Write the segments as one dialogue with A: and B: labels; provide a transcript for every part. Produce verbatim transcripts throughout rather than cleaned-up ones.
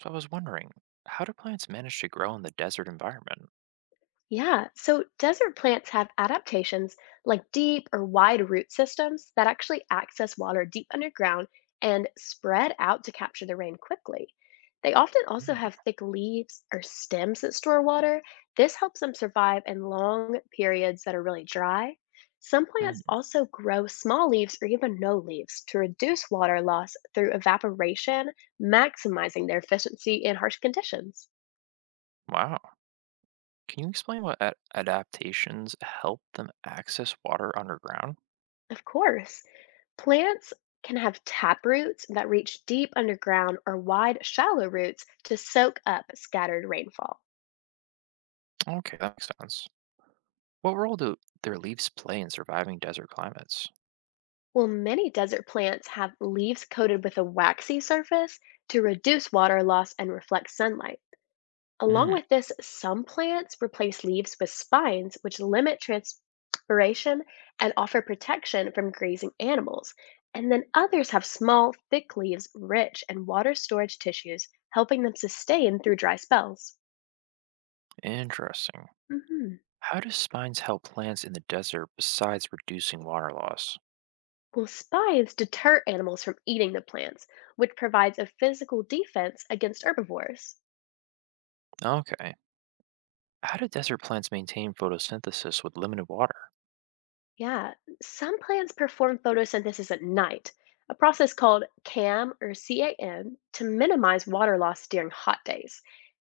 A: So I was wondering, how do plants manage to grow in the desert environment?
B: Yeah, so desert plants have adaptations like deep or wide root systems that actually access water deep underground and spread out to capture the rain quickly. They often
A: Yeah.
B: also have thick leaves or stems that store water. This helps them survive in long periods that are really dry. Some plants
A: Mm.
B: also grow small leaves or even no leaves to reduce water loss through evaporation, maximizing their efficiency in harsh conditions.
A: Wow. Can you explain what ad- adaptations help them access water underground?
B: Of course, plants can have tap roots that reach deep underground or wide, shallow roots to soak up scattered rainfall.
A: Okay, that makes sense. What role do their leaves play in surviving desert climates?
B: While many desert plants have leaves coated with a waxy surface to reduce water loss and reflect sunlight. Along
A: Hmm,
B: with this, some plants replace leaves with spines, which limit transpiration and offer protection from grazing animals. And then others have small, thick leaves rich in water storage tissues, helping them sustain through dry spells.
A: interesting.
B: Hmm.
A: How do spines help plants in the desert besides reducing water loss?
B: Well, spines deter animals from eating the plants, which provides a physical defense against herbivores.
A: Okay. How do desert plants maintain photosynthesis with limited water?
B: Yeah, some plants perform photosynthesis at night, a process called C A M or C A M to minimize water loss during hot days.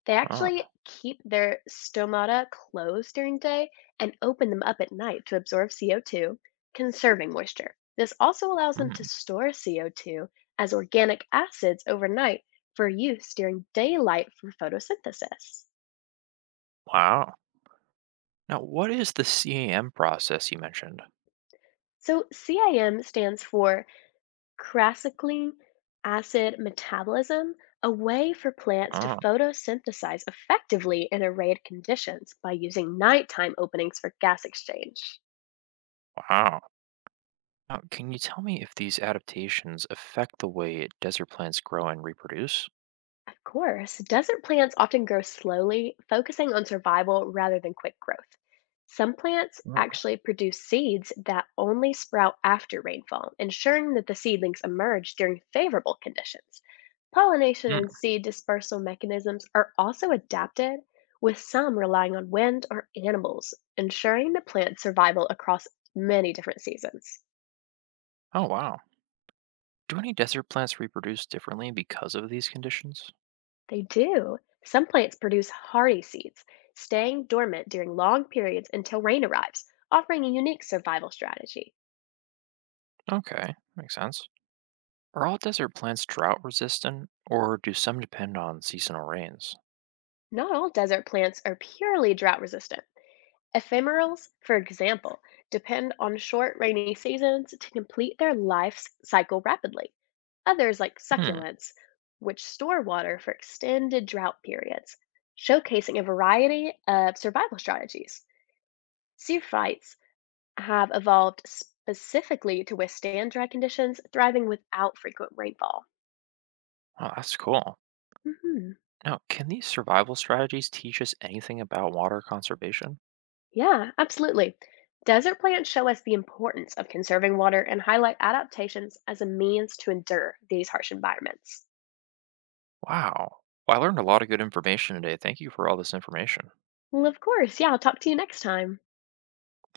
B: They
A: Oh.
B: actually keep their stomata closed during day and open them up at night to absorb C O two, conserving moisture. This also allows them to
A: Mm.
B: store C O two as organic acids overnight for use during daylight for photosynthesis.
A: Wow. Now, what is the CAM process you mentioned?
B: So C I M stands for Crassicling acid metabolism, a way for plants to
A: Oh.
B: photosynthesize effectively in arrayed conditions by using nighttime openings for gas exchange.
A: Wow. Now, can you tell me if these adaptations affect the way desert plants grow and reproduce?
B: Of course, desert plants often grow slowly, focusing on survival rather than quick growth. Some plants
A: Oh.
B: actually produce seeds that only sprout after rainfall, ensuring that the seedlings emerge during favorable conditions. Pollination
A: Hmm.
B: and seed dispersal mechanisms are also adapted, with some relying on wind or animals, ensuring the plant's survival across many different seasons.
A: Oh, wow. Do any desert plants reproduce differently because of these conditions?
B: They do. Some plants produce hardy seeds, staying dormant during long periods until rain arrives, offering a unique survival strategy.
A: Okay, makes sense. Are all desert plants drought resistant, or do some depend on seasonal rains?
B: Not all desert plants are purely drought resistant. Ephemerals, for example, depend on short rainy seasons to complete their life cycle rapidly. Others, like
A: Hmm.
B: succulents, which store water for extended drought periods, showcasing a variety of survival strategies. Zoophytes have evolved specifically to withstand dry conditions, thriving without frequent rainfall.
A: Oh, that's cool.
B: Mhm.
A: Now, can these survival strategies teach us anything about water conservation?
B: Yeah, absolutely. Desert plants show us the importance of conserving water and highlight adaptations as a means to endure these harsh environments.
A: Wow. Well, I learned a lot of good information today. Thank you for all this information.
B: Well, of course. Yeah, I'll talk to you next time.